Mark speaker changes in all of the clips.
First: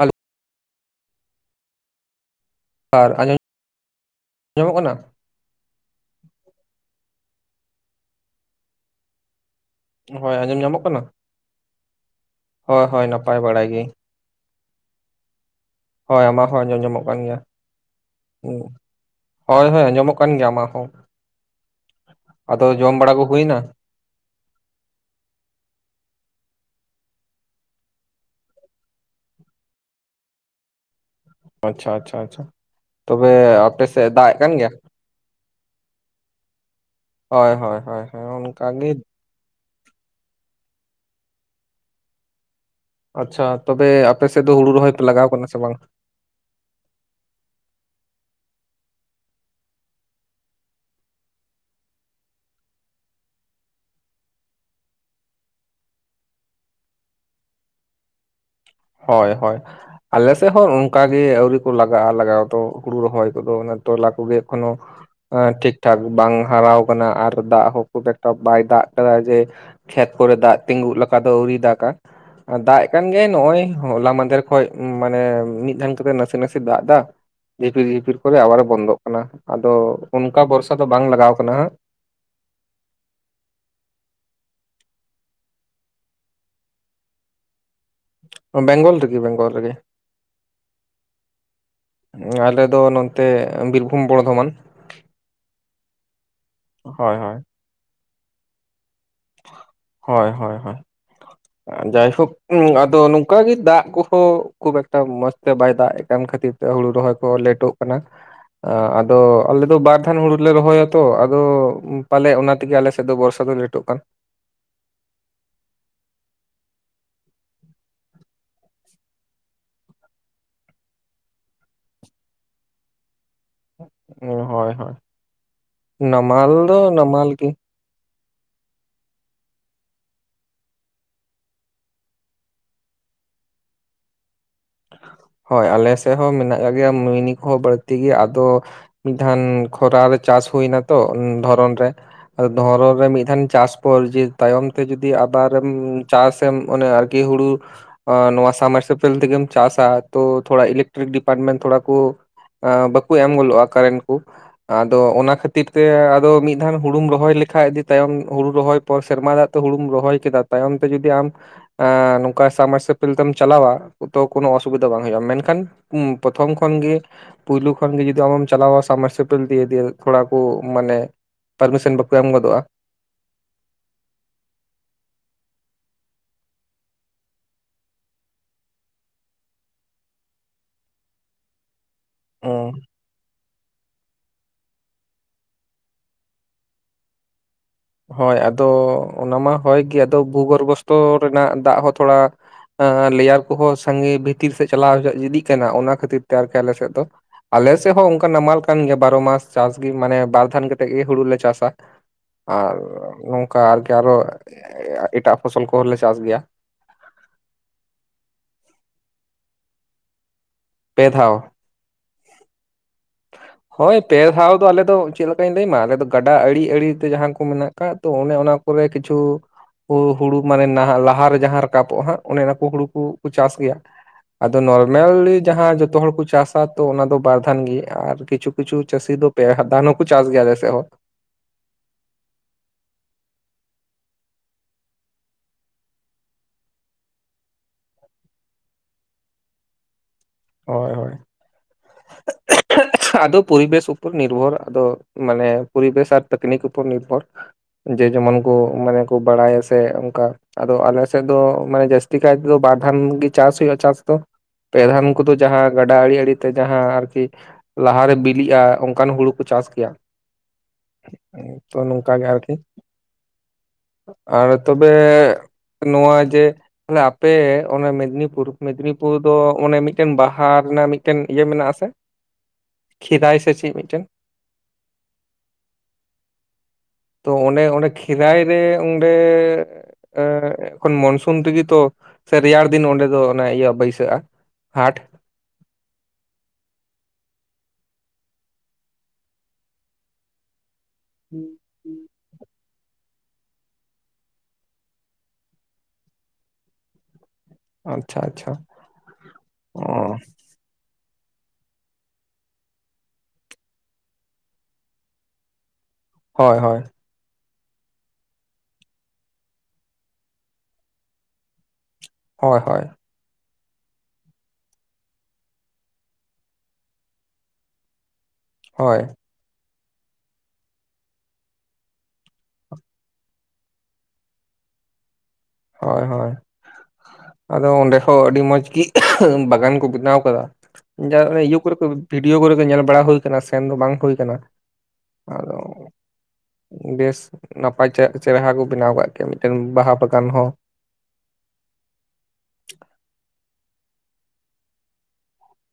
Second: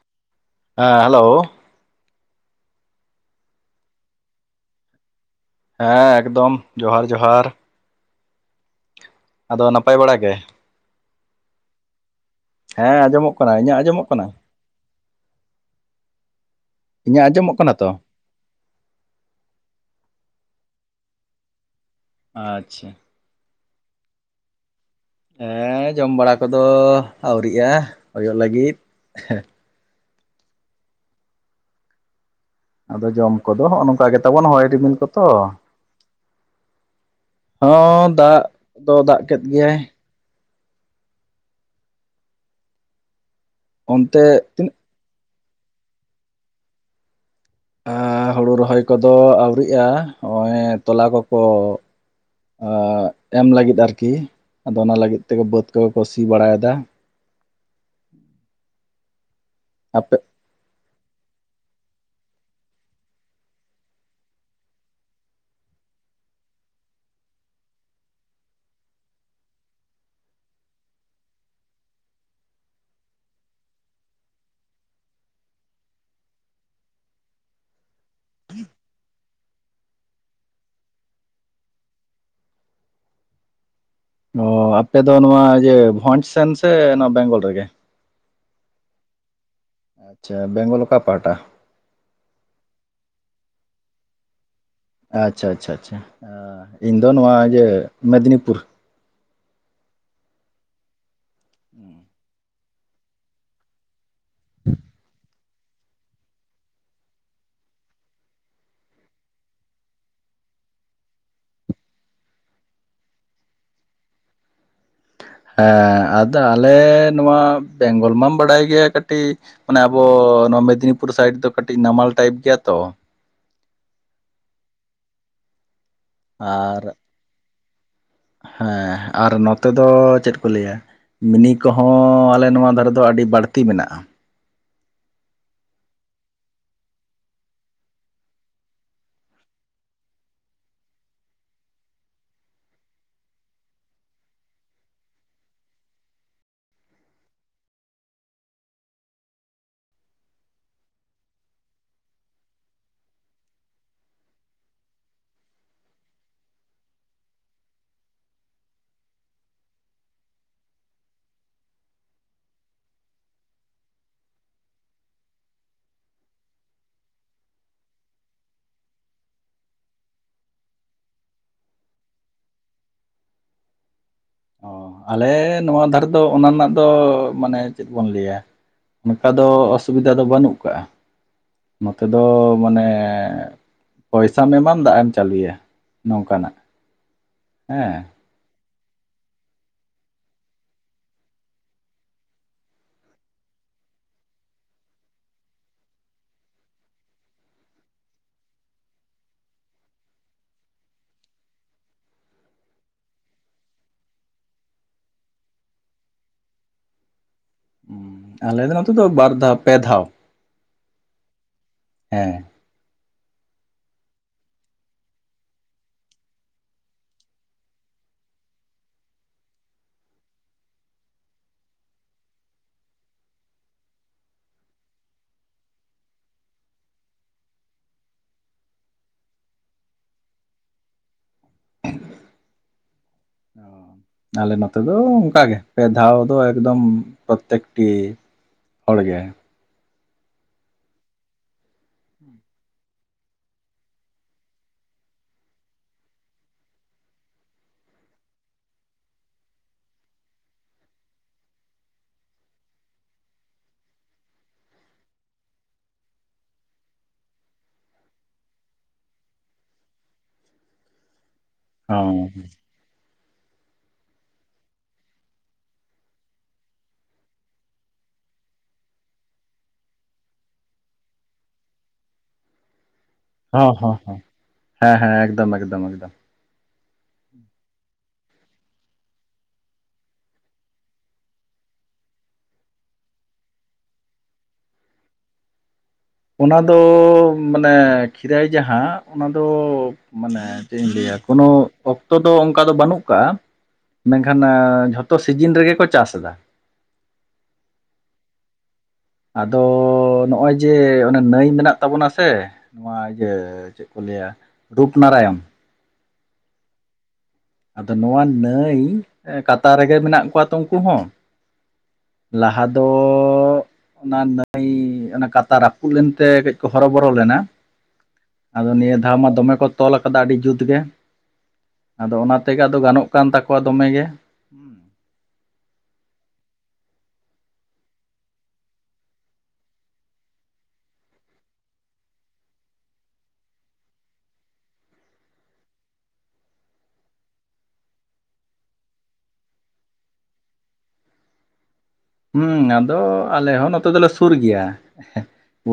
Speaker 1: ᱟᱞᱚ
Speaker 2: ᱦᱮᱸ ᱦᱮᱞᱳ
Speaker 1: ᱟᱨ ᱟᱸᱡᱚᱢ ᱟᱸᱡᱚᱢᱚᱜ ᱠᱟᱱᱟ
Speaker 2: ᱦᱮᱸ ᱮᱠᱫᱚᱢ ᱡᱚᱦᱟᱨ ᱡᱚᱦᱟᱨ ᱟᱫᱚ ᱚᱱᱟ
Speaker 1: ᱦᱳᱭ ᱟᱸᱡᱚᱢ ᱧᱟᱢᱚᱜ ᱠᱟᱱᱟ ᱦᱳᱭ
Speaker 2: ᱦᱮᱸ
Speaker 1: ᱦᱳᱭ
Speaker 2: ᱟᱸᱡᱚᱢᱚᱜ
Speaker 1: ᱱᱟᱯᱟᱭ
Speaker 2: ᱠᱟᱱᱟ
Speaker 1: ᱵᱟᱲᱟᱭ
Speaker 2: ᱤᱧᱟᱹᱜ
Speaker 1: ᱜᱮ᱾
Speaker 2: ᱟᱸᱡᱚᱢᱚᱜ ᱠᱟᱱᱟ
Speaker 1: ᱦᱳᱭ ᱟᱢᱟᱜ ᱦᱚ ᱟᱸᱡᱚᱢ ᱧᱟᱢᱚᱜ ᱠᱟᱱ
Speaker 2: ᱤᱧᱟᱹᱜ
Speaker 1: ᱜᱮᱭᱟ
Speaker 2: ᱟᱸᱡᱚᱢᱚᱜ ᱠᱟᱱᱟ ᱛᱚ
Speaker 1: ᱦᱳᱭ ᱦᱳᱭ ᱟᱸᱡᱚᱢᱚᱜ ᱠᱟᱱ ᱜᱮᱭᱟ ᱟᱢ ᱦᱚᱸ ᱟᱫᱚ
Speaker 2: ᱟᱪᱪᱷᱟ
Speaker 1: ᱡᱚᱢ ᱵᱟᱲᱟ ᱠᱚ ᱦᱩᱭᱱᱟ
Speaker 2: ᱦᱮ ᱡᱚᱢ ᱵᱟᱲᱟ ᱠᱚᱫᱚ ᱟᱹᱣᱨᱤᱜᱼᱟ ᱦᱚᱭᱚᱜ ᱞᱟᱹᱜᱤᱫ
Speaker 1: ᱟᱪᱪᱷᱟ ᱟᱪᱪᱷᱟ ᱟᱪᱪᱷᱟ
Speaker 2: ᱟᱫᱚ
Speaker 1: ᱛᱚᱵᱮ
Speaker 2: ᱡᱚᱢ ᱠᱚᱫᱚ
Speaker 1: ᱟᱯᱮ
Speaker 2: ᱱᱚᱜᱼᱚᱭ
Speaker 1: ᱥᱮᱫ
Speaker 2: ᱱᱚᱝᱠᱟ
Speaker 1: ᱫᱟᱜ ᱮᱜ
Speaker 2: ᱜᱮᱛᱟᱵᱚ
Speaker 1: ᱠᱟᱱ
Speaker 2: ᱱᱚᱜᱼᱚᱭ
Speaker 1: ᱜᱮᱭᱟ?
Speaker 2: ᱰᱤᱢᱤᱞ ᱠᱚᱛᱚ
Speaker 1: ᱦᱳᱭ ᱦᱳᱭ ᱦᱳᱭ
Speaker 2: ᱦᱚᱸ
Speaker 1: ᱦᱳᱭ
Speaker 2: ᱫᱟᱜ
Speaker 1: ᱚᱱᱠᱟ ᱜᱮ
Speaker 2: ᱫᱚ ᱫᱟᱜ ᱠᱮᱫ ᱜᱮᱭᱟᱭ
Speaker 1: ᱟᱪᱪᱷᱟ ᱛᱚᱵᱮ
Speaker 2: ᱚᱱᱛᱮ
Speaker 1: ᱟᱯᱮ ᱥᱮᱫ ᱫᱚ ᱦᱩᱲᱩ ᱨᱚᱦᱚᱭ ᱯᱮ ᱞᱟᱜᱟᱣ ᱠᱟᱱᱟ ᱥᱮ ᱵᱟᱝ
Speaker 2: ᱟᱨ ᱦᱩᱲᱩ ᱨᱚᱦᱚᱭ ᱠᱚᱫᱚ ᱟᱹᱣᱨᱤᱜᱼᱟ ᱱᱚᱜᱼᱚᱭ ᱛᱚᱞᱟ ᱠᱚᱠᱚ ᱮᱢ ᱞᱟᱹᱜᱤᱫ ᱟᱨᱠᱤ ᱟᱫᱚ ᱚᱱᱟ ᱞᱟᱹᱜᱤᱫ ᱛᱮᱜᱮ ᱵᱟᱹᱫᱽ ᱠᱚᱜᱮ ᱠᱚ ᱥᱤ ᱵᱟᱲᱟᱭᱮᱫᱟ
Speaker 1: ᱦᱳᱭ ᱦᱳᱭ
Speaker 2: ᱟᱯᱮ
Speaker 1: ᱟᱞᱮ ᱱᱚᱛᱮ ᱦᱚᱸ ᱚᱱᱠᱟᱜ ᱜᱮ ᱟᱹᱣᱨᱤ ᱠᱚ ᱞᱟᱜᱟᱜᱼᱟ ᱞᱟᱜᱟᱣ ᱫᱚ ᱦᱩᱲᱩ ᱨᱚᱦᱚᱭ ᱠᱚᱫᱚ ᱛᱚᱞᱟ ᱠᱚᱜᱮ ᱮᱠᱷᱚᱱᱚ ᱴᱷᱤᱠ ᱴᱷᱟᱠ ᱵᱟᱝ ᱦᱟᱨᱟᱣ ᱠᱟᱱᱟ ᱟᱨ ᱫᱟᱜ ᱦᱚᱸ ᱠᱷᱩᱵ ᱮᱠᱴᱟ ᱵᱟᱭ ᱫᱟᱜ ᱟᱠᱟᱫᱟ ᱡᱮ ᱠᱷᱮᱛ ᱠᱚᱨᱮ ᱫᱟᱜ ᱛᱤᱸᱜᱩᱜ ᱞᱮᱠᱟ ᱫᱚ ᱟᱣᱨᱤ ᱫᱟᱜᱟ ᱫᱟᱜ ᱠᱟᱱ ᱜᱮᱭ ᱱᱚᱜᱼᱚᱭ ᱦᱚᱞᱟ ᱢᱫᱷᱮᱨ ᱠᱷᱚᱡ ᱢᱟᱱᱮ ᱢᱤᱫ ᱫᱷᱟᱣ ᱠᱟᱛᱮᱜ ᱱᱟᱥᱮ ᱱᱟᱥᱮ ᱫᱟᱜ ᱫᱟ ᱡᱷᱤᱯᱤᱨ ᱡᱷᱤᱯᱤᱨ ᱠᱚᱨᱮ ᱟᱵᱟᱨᱮ ᱵᱚᱱᱫᱚᱜ ᱠᱟᱱᱟ ᱟᱫᱚ ᱚᱱᱠᱟ ᱵᱚᱨᱥᱟ ᱫᱚ ᱵᱟᱝ ᱞᱟᱜᱟᱣ ᱠᱟᱱᱟ ᱦᱟᱸᱜ
Speaker 2: ᱚ ᱟᱯᱮ ᱫᱚ ᱱᱚᱣᱟ ᱤᱭᱟᱹ ᱵᱷᱚᱸᱡᱽ ᱥᱮᱱ ᱥᱮ ᱱᱚᱣᱟ ᱵᱮᱝᱜᱚᱞ ᱨᱮᱜᱮ
Speaker 1: ᱵᱮᱝᱜᱚᱞ ᱨᱮᱜᱮ ᱵᱮᱝᱜᱚᱞ ᱨᱮᱜᱮ
Speaker 2: ᱟᱪᱪᱷᱟ ᱵᱮᱝᱜᱚᱞ ᱚᱠᱟ ᱯᱟᱦᱟᱴᱟ
Speaker 1: ᱟᱞᱮ ᱫᱚ ᱱᱚᱛᱮ ᱵᱤᱨᱵᱷᱩᱢ ᱵᱚᱨᱫᱷᱚᱢᱟᱱ
Speaker 2: ᱟᱪᱪᱷᱟ ᱟᱪᱪᱷᱟ ᱤᱧ ᱫᱚ
Speaker 1: ᱦᱳᱭ
Speaker 2: ᱱᱚᱣᱟ
Speaker 1: ᱦᱳᱭ
Speaker 2: ᱤᱭᱟᱹ ᱢᱮᱫᱽᱱᱤᱯᱩᱨ
Speaker 1: ᱦᱳᱭ ᱦᱳᱭ ᱦᱳᱭ ᱡᱟᱭᱦᱳᱠ ᱟᱫᱚ ᱱᱚᱝᱠᱟ ᱜᱮ ᱫᱟᱜ ᱠᱚ ᱠᱷᱩᱵᱽ ᱮᱠᱴᱟ ᱢᱚᱸᱡᱽᱛᱮ ᱵᱟᱭ ᱫᱟᱜ ᱮ ᱠᱟᱱ ᱠᱷᱟᱹᱛᱤᱨ ᱛᱮ ᱦᱩᱲᱩ ᱨᱚᱦᱚᱭ ᱠᱚ ᱞᱮᱴᱚᱜ ᱠᱟᱱᱟ ᱟᱫᱚ ᱟᱞᱮ ᱫᱚ ᱵᱟᱨᱫᱷᱟᱣ ᱦᱩᱲᱩ ᱞᱮ ᱨᱚᱦᱚᱭ ᱟᱛᱚ ᱟᱫᱚ ᱯᱟᱞᱮ ᱚᱱᱟ ᱛᱮᱜᱮ ᱟᱞᱮ ᱥᱮᱫ ᱫᱚ ᱵᱚᱨᱥᱟ ᱞᱮᱴᱚᱜ ᱠᱟᱱ
Speaker 2: ᱦᱮᱸ ᱟᱫᱚ ᱟᱞᱮ ᱱᱚᱣᱟ ᱵᱮᱝᱜᱚᱞ ᱢᱟᱢ ᱵᱟᱰᱟᱭ ᱜᱮᱭᱟ ᱠᱟᱹᱴᱤᱡ ᱢᱟᱱᱮ ᱟᱵᱚ ᱱᱚᱣᱟ ᱟᱵᱚ ᱟᱵᱚ ᱚᱱᱮ ᱟᱵᱚ ᱢᱮᱫᱽᱱᱤᱯᱩᱨ ᱥᱟᱭᱤᱰ ᱫᱚ ᱠᱟᱹᱴᱤᱡ ᱱᱟᱢᱟᱞ ᱴᱟᱭᱤᱯ ᱜᱮᱭᱟ ᱛᱚ
Speaker 1: ᱦᱳᱭ ᱦᱳᱭ ᱱᱟᱢᱟᱞ ᱫᱚ
Speaker 2: ᱟᱨ
Speaker 1: ᱱᱟᱢᱟᱞ ᱜᱤ
Speaker 2: ᱦᱮᱸ ᱟᱨ ᱱᱚᱛᱮ ᱫᱚ ᱪᱮᱫ ᱠᱚ ᱞᱟᱹᱭᱟ ᱢᱤᱱᱤ ᱠᱚᱦᱚᱸ ᱟᱞᱮ ᱱᱚᱣᱟ ᱫᱷᱟᱨᱮ ᱫᱚ ᱟᱹᱰᱤ ᱵᱟᱹᱲᱛᱤ ᱢᱮᱱᱟᱜᱼᱟ
Speaker 1: ᱦᱳᱭ ᱟᱞᱮ ᱥᱮᱫ ᱦᱚᱸ ᱢᱮᱱᱟᱜ ᱟᱠᱟᱜ ᱜᱮᱭᱟ ᱢᱤᱱᱤ ᱠᱚᱦᱚᱸ ᱵᱟᱹᱲᱛᱤ ᱜᱮᱭᱟ ᱟᱫᱚ ᱢᱤᱫ ᱫᱷᱟᱱ ᱠᱷᱚᱨᱟ ᱨᱮ ᱪᱟᱥ ᱦᱩᱭ ᱮᱱᱟ ᱛᱚ ᱫᱷᱚᱨᱚᱱ ᱨᱮ ᱫᱷᱚᱨᱚᱱ ᱨᱮ ᱢᱤᱫ ᱫᱷᱟᱣ ᱪᱟᱥ ᱯᱚᱨ ᱡᱮ ᱛᱟᱭᱚᱢ ᱛᱮ ᱡᱩᱫᱤ ᱟᱵᱟᱨᱮᱢ ᱪᱟᱥᱮᱢ ᱚᱱᱟ ᱠᱤ ᱦᱩᱲᱩ ᱱᱚᱣᱟ ᱥᱟᱢᱟᱨᱥᱯᱮᱞ ᱛᱮᱜᱮᱢ ᱪᱟᱥᱟᱜ ᱛᱚ ᱛᱷᱚᱲᱟ ᱤᱞᱮᱠᱴᱨᱤᱠ ᱰᱤᱯᱟᱨᱴᱢᱮᱱᱴ ᱛᱷᱚᱲᱟ ᱠᱩ ᱵᱟᱠᱚ ᱮᱢ ᱜᱚᱫᱚᱜᱼᱟ ᱠᱟᱨᱮᱱᱴ ᱠᱩ ᱟᱫᱚ ᱚᱱᱟ ᱠᱷᱟᱛᱤᱨ ᱛᱮ ᱟᱫᱚ ᱢᱤᱫ ᱫᱷᱟᱣ ᱦᱩᱲᱩᱢ ᱨᱚᱦᱚᱭ ᱞᱮᱠᱷᱟᱡ ᱛᱟᱭᱚᱢ ᱦᱩᱲᱩ ᱨᱚᱦᱚᱭ ᱯᱚᱨ ᱥᱮᱨᱢᱟ ᱛᱮ ᱦᱩᱲᱩᱢ ᱨᱚᱦᱚᱭ ᱠᱮᱫᱟ ᱛᱟᱭᱚᱢ ᱛᱮ ᱡᱩᱫᱤ ᱟᱢ ᱱᱚᱝᱠᱟ ᱥᱟᱢᱟᱨᱥᱯᱮᱞ ᱛᱮᱢ ᱪᱟᱞᱟᱣᱟᱚ ᱠᱳᱱᱚ ᱚᱥᱩᱵᱤᱫᱷᱟ ᱫᱚ ᱵᱟᱝ ᱦᱩᱭᱩᱜᱼᱟ ᱢᱮᱱᱠᱷᱟᱱ ᱯᱨᱚᱛᱷᱚᱢ ᱠᱷᱚᱱ ᱜᱤ ᱯᱳᱞᱳ ᱠᱷᱚᱱ ᱜᱮ ᱡᱩᱫᱤ ᱟᱢᱮᱢ ᱪᱟᱞᱟᱣᱟ ᱥᱟᱢᱟᱨᱥᱯᱮᱞ ᱫᱤᱭᱮ ᱫᱮ ᱛᱷᱚᱲᱟ ᱠᱚ ᱢᱟᱱᱮ ᱯᱟᱨᱢᱤᱥᱚᱱ ᱵᱟᱠᱚ ᱮᱢ ᱜᱚᱫᱚᱜᱼᱟ
Speaker 2: ᱟᱞᱮ ᱱᱚᱣᱟ ᱫᱷᱟᱨᱮ ᱫᱚ ᱚᱱᱟ ᱨᱮᱱᱟᱜ ᱫᱚ ᱢᱟᱱᱮ ᱪᱮᱫ ᱵᱚᱱ ᱞᱟᱹᱭᱟ ᱚᱱᱠᱟ ᱫᱚ ᱚᱥᱩᱵᱤᱫᱟ ᱫᱚ ᱵᱟᱹᱱᱩᱜ ᱠᱟᱜᱼᱟ ᱱᱚᱛᱮ ᱫᱚ
Speaker 1: ᱚᱸ
Speaker 2: ᱢᱟᱱᱮ ᱯᱚᱭᱥᱟᱢ ᱮᱟᱢ ᱫᱟᱜ ᱮᱢ ᱪᱟᱹᱞᱩᱭᱟ ᱱᱚᱝᱠᱟᱱᱟᱜ ᱦᱮᱸ
Speaker 1: ᱦᱳᱭ ᱟᱫᱚ ᱚᱱᱟ ᱢᱟ ᱦᱳᱭ ᱜᱮ ᱟᱫᱚ ᱵᱩᱜᱚᱨᱵᱷᱚᱥᱛᱚ ᱨᱮᱱᱟᱜ ᱫᱟᱜ ᱦᱚᱸ ᱛᱷᱚᱲᱟ ᱟᱻᱻᱞᱮᱭᱟᱨ ᱠᱚᱦᱚᱸ ᱥᱟᱸᱜᱮ ᱵᱷᱤᱛᱤᱨ ᱥᱮᱫ ᱪᱟᱞᱟᱣ ᱤᱫᱤᱜ ᱠᱟᱱᱟ ᱚᱱᱟ ᱠᱷᱟᱹᱛᱤᱨ ᱛᱮ ᱟᱨᱠᱤ ᱟᱞᱮ ᱥᱮᱫ ᱫᱚ ᱟᱞᱮ ᱥᱮᱫ ᱦᱚᱸ ᱚᱱᱠᱟ ᱱᱟᱢᱟᱞ ᱠᱟᱱ ᱜᱮᱭᱟ ᱵᱟᱨᱚ ᱢᱟᱥ ᱪᱟᱥ ᱜᱮ ᱢᱟᱱᱮ ᱵᱟᱨ ᱫᱷᱟᱣ ᱠᱟ ᱠᱟᱛᱮᱫ ᱜᱮ ᱦᱩᱲᱩᱞᱮ ᱪᱟᱥᱟ ᱟᱨ ᱱᱚᱝᱠᱟ ᱟᱨᱠᱤ ᱟᱨᱚ ᱮᱴᱟᱜ ᱯᱷᱚᱥᱚᱞ ᱠᱚᱦᱚᱸᱞᱮ ᱪᱟᱥ ᱜᱮᱭᱟ
Speaker 2: ᱟᱞᱮ ᱫᱚ ᱱᱚᱛᱮ ᱫᱚ ᱵᱟᱨ ᱫᱷᱟᱣ ᱯᱮ ᱫᱷᱟᱣ
Speaker 1: ᱯᱮ ᱫᱷᱟᱣ
Speaker 2: ᱦᱮᱸ [inaudible]
Speaker 1: ᱦᱳᱭ ᱯᱮ ᱫᱷᱟᱣ ᱫᱚ ᱟᱞᱮ ᱫᱚ ᱪᱮᱫ ᱞᱮᱠᱟᱧ ᱞᱟᱹᱭ ᱟᱢᱟ ᱟᱞᱮᱫᱚ ᱜᱟᱰᱟ ᱟᱲᱮ ᱟᱲᱮᱛᱮ ᱡᱟᱦᱟᱸ ᱠᱚ ᱢᱮᱱᱟᱜ ᱟᱠᱟᱫ ᱛᱚ ᱚᱱᱮ ᱚᱱᱟ ᱯᱚᱨᱮ ᱠᱤᱪᱷᱩ ᱦᱩᱲᱩ ᱢᱟᱱᱮ ᱱᱟᱦᱟᱜ ᱞᱟᱦᱟᱨᱮ ᱡᱟᱦᱟᱸ ᱨᱟᱠᱟᱵᱚᱜᱼᱟ ᱦᱟᱸᱜ ᱚᱱᱮ ᱚᱱᱟ ᱠᱚ ᱦᱩᱲᱩ ᱠᱚᱠᱚ ᱪᱟᱥ ᱜᱮᱭᱟ ᱟᱫᱚ ᱱᱚᱨᱢᱟᱞᱤ ᱡᱟᱦᱟᱸ ᱡᱚᱛᱚ ᱦᱚᱲ ᱠᱚ ᱪᱟᱥᱟ ᱛᱚ ᱚᱱᱟᱫᱚ ᱵᱟᱨᱫᱷᱟᱱ ᱜᱮ ᱟᱨ ᱠᱤᱪᱷᱩ ᱠᱤᱪᱷᱩ ᱪᱟᱹᱥᱤ ᱫᱚ ᱯᱮ ᱫᱟᱱ ᱦᱚᱸᱠᱚ ᱪᱟᱥ ᱜᱮᱭᱟ ᱟᱞᱮ ᱥᱮ ᱦᱚᱸ
Speaker 2: ᱚ [unintelligible] ᱟᱞᱮ ᱱᱚᱛᱮ ᱫᱚ ᱚᱱᱠᱟ ᱜᱮ ᱯᱮ ᱫᱷᱟᱣ ᱫᱚ ᱮᱠᱫᱚᱢ ᱯᱨᱚᱛᱛᱮᱠᱴᱤ ᱦᱚᱲ ᱜᱮ
Speaker 1: ᱦᱳᱭ ᱦᱳᱭ ᱟᱫᱚ ᱯᱚᱨᱤᱵᱮᱥ ᱩᱯᱚᱨ ᱱᱤᱨᱵᱷᱚᱨ ᱟᱫᱚ ᱢᱟᱱᱮ ᱯᱚᱨᱵᱮᱥ ᱟᱨ ᱴᱮᱠᱱᱤᱠ ᱩᱯᱚᱨ ᱱᱤᱨᱵᱷᱚᱨ ᱡᱮ ᱡᱮᱢᱚᱱ ᱠᱚ ᱢᱟᱱᱮ ᱠᱚ ᱵᱟᱲᱟᱭᱟ ᱥᱮ ᱚᱱᱠᱟ ᱟᱫᱚ ᱟᱞᱮ ᱥᱮᱫ ᱫᱚ ᱢᱟᱱᱮ ᱡᱟᱹᱥᱛᱤ ᱠᱟᱭ ᱛᱮᱫᱚ ᱵᱟᱨ ᱫᱷᱟᱣ ᱜᱮ ᱪᱟᱥ ᱦᱩᱭᱩᱜᱼᱟ ᱪᱟᱥ ᱫᱚ ᱯᱮ ᱫᱷᱟᱱ ᱠᱚᱫᱚ ᱡᱟᱦᱟᱸ ᱜᱟᱰᱟ ᱟᱲᱮ ᱟᱲᱮ ᱛᱮ ᱡᱟᱦᱟᱸ ᱟᱨᱠᱤ ᱞᱟᱦᱟᱨᱮ ᱵᱤᱞᱤᱜᱼᱟ ᱚᱱᱠᱟᱱ ᱦᱩᱲᱩ ᱠᱚ ᱪᱟᱥ ᱜᱮᱭᱟ ᱛᱚ ᱱᱚᱝᱠᱟ
Speaker 2: ᱦᱚᱸ
Speaker 1: ᱜᱮ ᱟᱨᱠᱤ
Speaker 2: [inaudible]
Speaker 1: ᱟᱨ ᱛᱚᱵᱮ ᱱᱚᱣᱟ ᱡᱮ ᱛᱟᱦᱚᱞᱮ ᱟᱯᱮ ᱚᱱᱮ ᱢᱮᱫᱽᱱᱤᱯᱩᱨ ᱢᱮᱫᱽᱱᱤᱯᱩᱨ ᱫᱚ ᱚᱱᱮ ᱢᱤᱫᱴᱮᱱ ᱵᱟᱦᱟ ᱨᱮᱱᱟᱜ ᱢᱤᱫᱴᱮᱱ ᱤᱭᱟᱹ ᱢᱮᱱᱟᱜ ᱟᱥᱮ ᱠᱷᱮᱫᱟᱭ ᱥᱮ ᱪᱮᱫ
Speaker 2: ᱦᱚᱸ
Speaker 1: ᱢᱤᱫᱴᱮᱱ
Speaker 2: ᱦᱚᱸ ᱦᱮᱸ ᱦᱮᱸ ᱮᱠᱫᱚᱢ ᱮᱠᱫᱚᱢ ᱮᱠᱫᱚᱢ
Speaker 1: ᱛᱚ ᱚᱱᱮ ᱚᱸᱰᱮ ᱠᱷᱤᱨᱟᱭ ᱨᱮ ᱚᱸᱰᱮ ᱮᱠᱷᱚᱱ ᱢᱚᱱᱥᱩᱱ ᱛᱮᱜᱮ ᱛᱚ ᱥᱮ ᱨᱮᱭᱟᱲ ᱫᱤᱱ ᱚᱸᱰᱮ ᱫᱚ ᱚᱱ ᱤᱭᱟᱹ ᱵᱟᱹᱭᱥᱟᱹᱜᱼᱟ ᱦᱟᱴ
Speaker 2: ᱚᱱᱟ ᱫᱚ ᱢᱟᱱᱮ ᱠᱷᱤᱨᱟᱭ ᱡᱟᱦᱟᱸ ᱚᱱᱟᱫᱚ ᱢᱟᱱᱮ ᱪᱮᱫ ᱤᱧ ᱞᱟᱹᱭᱟ ᱠᱳᱱᱳ ᱚᱠᱛᱚ ᱫᱚ ᱚᱱᱠᱟ ᱫᱚ ᱵᱟᱹᱱᱩᱜ ᱟᱠᱟᱜ-ᱟ ᱢᱮᱱᱠᱷᱟᱱ ᱡᱷᱚᱛᱚ ᱥᱤᱡᱤᱱ ᱨᱮᱜᱮ ᱠᱚ ᱪᱟᱥ ᱮᱫᱟ
Speaker 1: ᱟᱪᱪᱷᱟ ᱟᱪᱪᱷᱟ
Speaker 2: ᱟᱫᱚ
Speaker 1: ᱚ
Speaker 2: ᱱᱚᱜᱼᱚᱭ ᱡᱮ ᱚᱱᱮ ᱱᱟᱹᱭ ᱢᱮᱱᱟᱜ ᱛᱟᱵᱚᱱᱟ ᱥᱮ ᱱᱚᱣᱟ ᱤᱭᱟᱹ ᱪᱮᱫ ᱠᱚ ᱞᱟᱹᱭᱟ ᱨᱩᱯᱱᱟᱨᱟᱭᱚᱱ
Speaker 1: ᱦᱳᱭ ᱦᱳᱭ
Speaker 2: ᱟᱫᱚ ᱱᱚᱣᱟ ᱱᱟᱹᱭ ᱠᱟᱛᱟ ᱨᱮᱜᱮ ᱢᱮᱱᱟᱜ ᱠᱚᱣᱟ ᱛᱚ ᱩᱱᱠᱩ ᱦᱚᱸ
Speaker 1: ᱦᱳᱭ
Speaker 2: ᱞᱟᱦᱟ
Speaker 1: ᱦᱳᱭ
Speaker 2: ᱫᱚ ᱚᱱᱟ ᱱᱟᱹᱭ ᱚᱱᱟ ᱠᱟᱛᱟ ᱨᱟᱹᱯᱩᱫ ᱞᱮᱱᱛᱮ ᱠᱟᱹᱡ ᱠᱚ ᱦᱚᱨᱚ ᱵᱚᱨᱚ ᱞᱮᱱᱟ ᱟᱫᱚ ᱱᱤᱭᱟᱹ
Speaker 1: ᱦᱳᱭ
Speaker 2: ᱫᱷᱟᱣ ᱢᱟ ᱫᱚᱢᱮ ᱠᱚ ᱛᱚᱞ ᱠᱟᱫᱟ ᱟᱹᱰᱤ ᱡᱩᱛᱜ ᱜᱮ ᱟᱫᱚ ᱚᱱᱟ ᱛᱮᱜᱮ ᱟᱫᱚ ᱜᱟᱱᱚᱜ ᱠᱟᱱ ᱛᱟᱠᱚᱣᱟ ᱫᱚᱢᱮᱜᱮ ᱦᱩᱸ [unintelligible]
Speaker 1: ᱦᱳᱭ ᱦᱳᱭ ᱟᱫᱚ ᱚᱸᱰᱮ ᱦᱚᱸ ᱟᱹᱰᱤ ᱢᱚᱸᱡᱽ ᱜᱤ ᱵᱟᱜᱟᱱ ᱠᱚ ᱵᱮᱱᱟᱣ ᱟᱠᱟᱫᱟ ᱡᱮ ᱤᱭᱩ ᱠᱚᱨᱮ ᱠᱚ ᱵᱷᱤᱰᱭᱳ ᱠᱚᱨᱮ ᱠᱚ ᱧᱮᱞ ᱵᱟᱲᱟ ᱦᱩᱭ ᱟᱠᱟᱱᱟ ᱥᱮᱱ ᱫᱚ ᱵᱟᱝ ᱦᱩᱭ ᱟᱠᱟᱱᱟ ᱟᱫᱚ ᱵᱮᱥ ᱱᱟᱯᱟᱭ ᱪᱮᱨᱦᱟ ᱠᱚ ᱵᱮᱱᱟᱣ ᱠᱟᱜ ᱠᱮᱭᱟ ᱢᱤᱫᱴᱮᱱ ᱵᱟᱦᱟ ᱵᱟᱜᱟᱱ ᱦᱚᱸ
Speaker 2: ᱦᱮᱸ ᱟᱫᱚ ᱟᱞᱮ ᱦᱚᱸ ᱱᱚᱛᱮ ᱫᱚᱞᱮ ᱥᱩᱨ ᱜᱮᱭᱟ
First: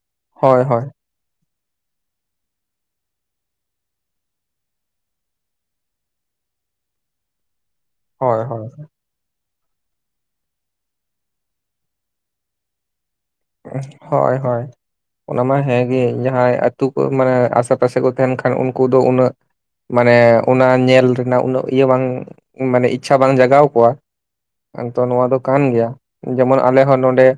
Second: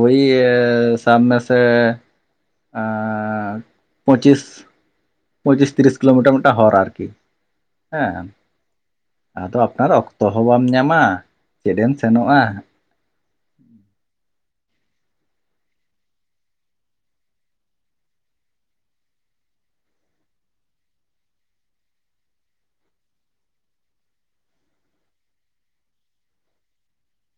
Speaker 2: ᱳᱭ ᱮᱻᱻ
Speaker 1: ᱦᱳᱭ ᱦᱳᱭ
Speaker 2: ᱥᱟᱵ ᱢᱮᱥᱮ ᱮᱻᱻᱯᱚᱸᱪᱤᱥ ᱯᱚᱸᱪᱤᱥ ᱛᱤᱨᱤᱥ ᱠᱤᱞᱳᱢᱤᱴᱟᱨ ᱢᱤᱫᱴᱟᱝ ᱦᱚᱨ ᱟᱨᱠᱤ ᱦᱮᱸ
Speaker 1: ᱦᱳᱭ ᱦᱳᱭ
Speaker 2: ᱟᱫᱚ ᱟᱯᱱᱟᱨ ᱚᱠᱛᱚ ᱦᱚᱸ ᱵᱟᱢ ᱧᱟᱢᱟ ᱪᱮᱫᱮᱢ ᱥᱮᱱᱚᱜᱼᱟ
Speaker 1: [inaudible] ᱦᱳᱭ ᱦᱳᱭ ᱚᱱᱟ ᱢᱟ ᱦᱮᱸ ᱜᱮ ᱡᱟᱦᱟᱸᱭ ᱟᱹᱛᱩ ᱠᱚ ᱢᱟᱱᱮ ᱟᱥᱮᱯᱟᱥᱮ ᱠᱚ ᱛᱟᱦᱮᱱ ᱠᱷᱟᱱ ᱩᱱᱠᱩ ᱫᱚ ᱩᱱᱟᱹᱜ᱾ ᱢᱟᱱᱮ ᱚᱱᱟ ᱧᱮᱞ ᱨᱮᱱᱟᱜ ᱩᱱᱟᱹᱜ ᱤᱭᱟᱹ ᱵᱟᱝ ᱢᱟᱱᱮ ᱤᱪᱪᱷᱟ ᱵᱟᱝ ᱡᱟᱜᱟᱣ ᱠᱚᱣᱟ᱾ [unintelligible] ᱱᱚᱣᱟ ᱫᱚ ᱠᱟᱱ ᱜᱮᱭᱟ ᱡᱮᱢᱚᱱ ᱟᱞᱮ ᱦᱚᱸ ᱱᱚᱰᱮ᱾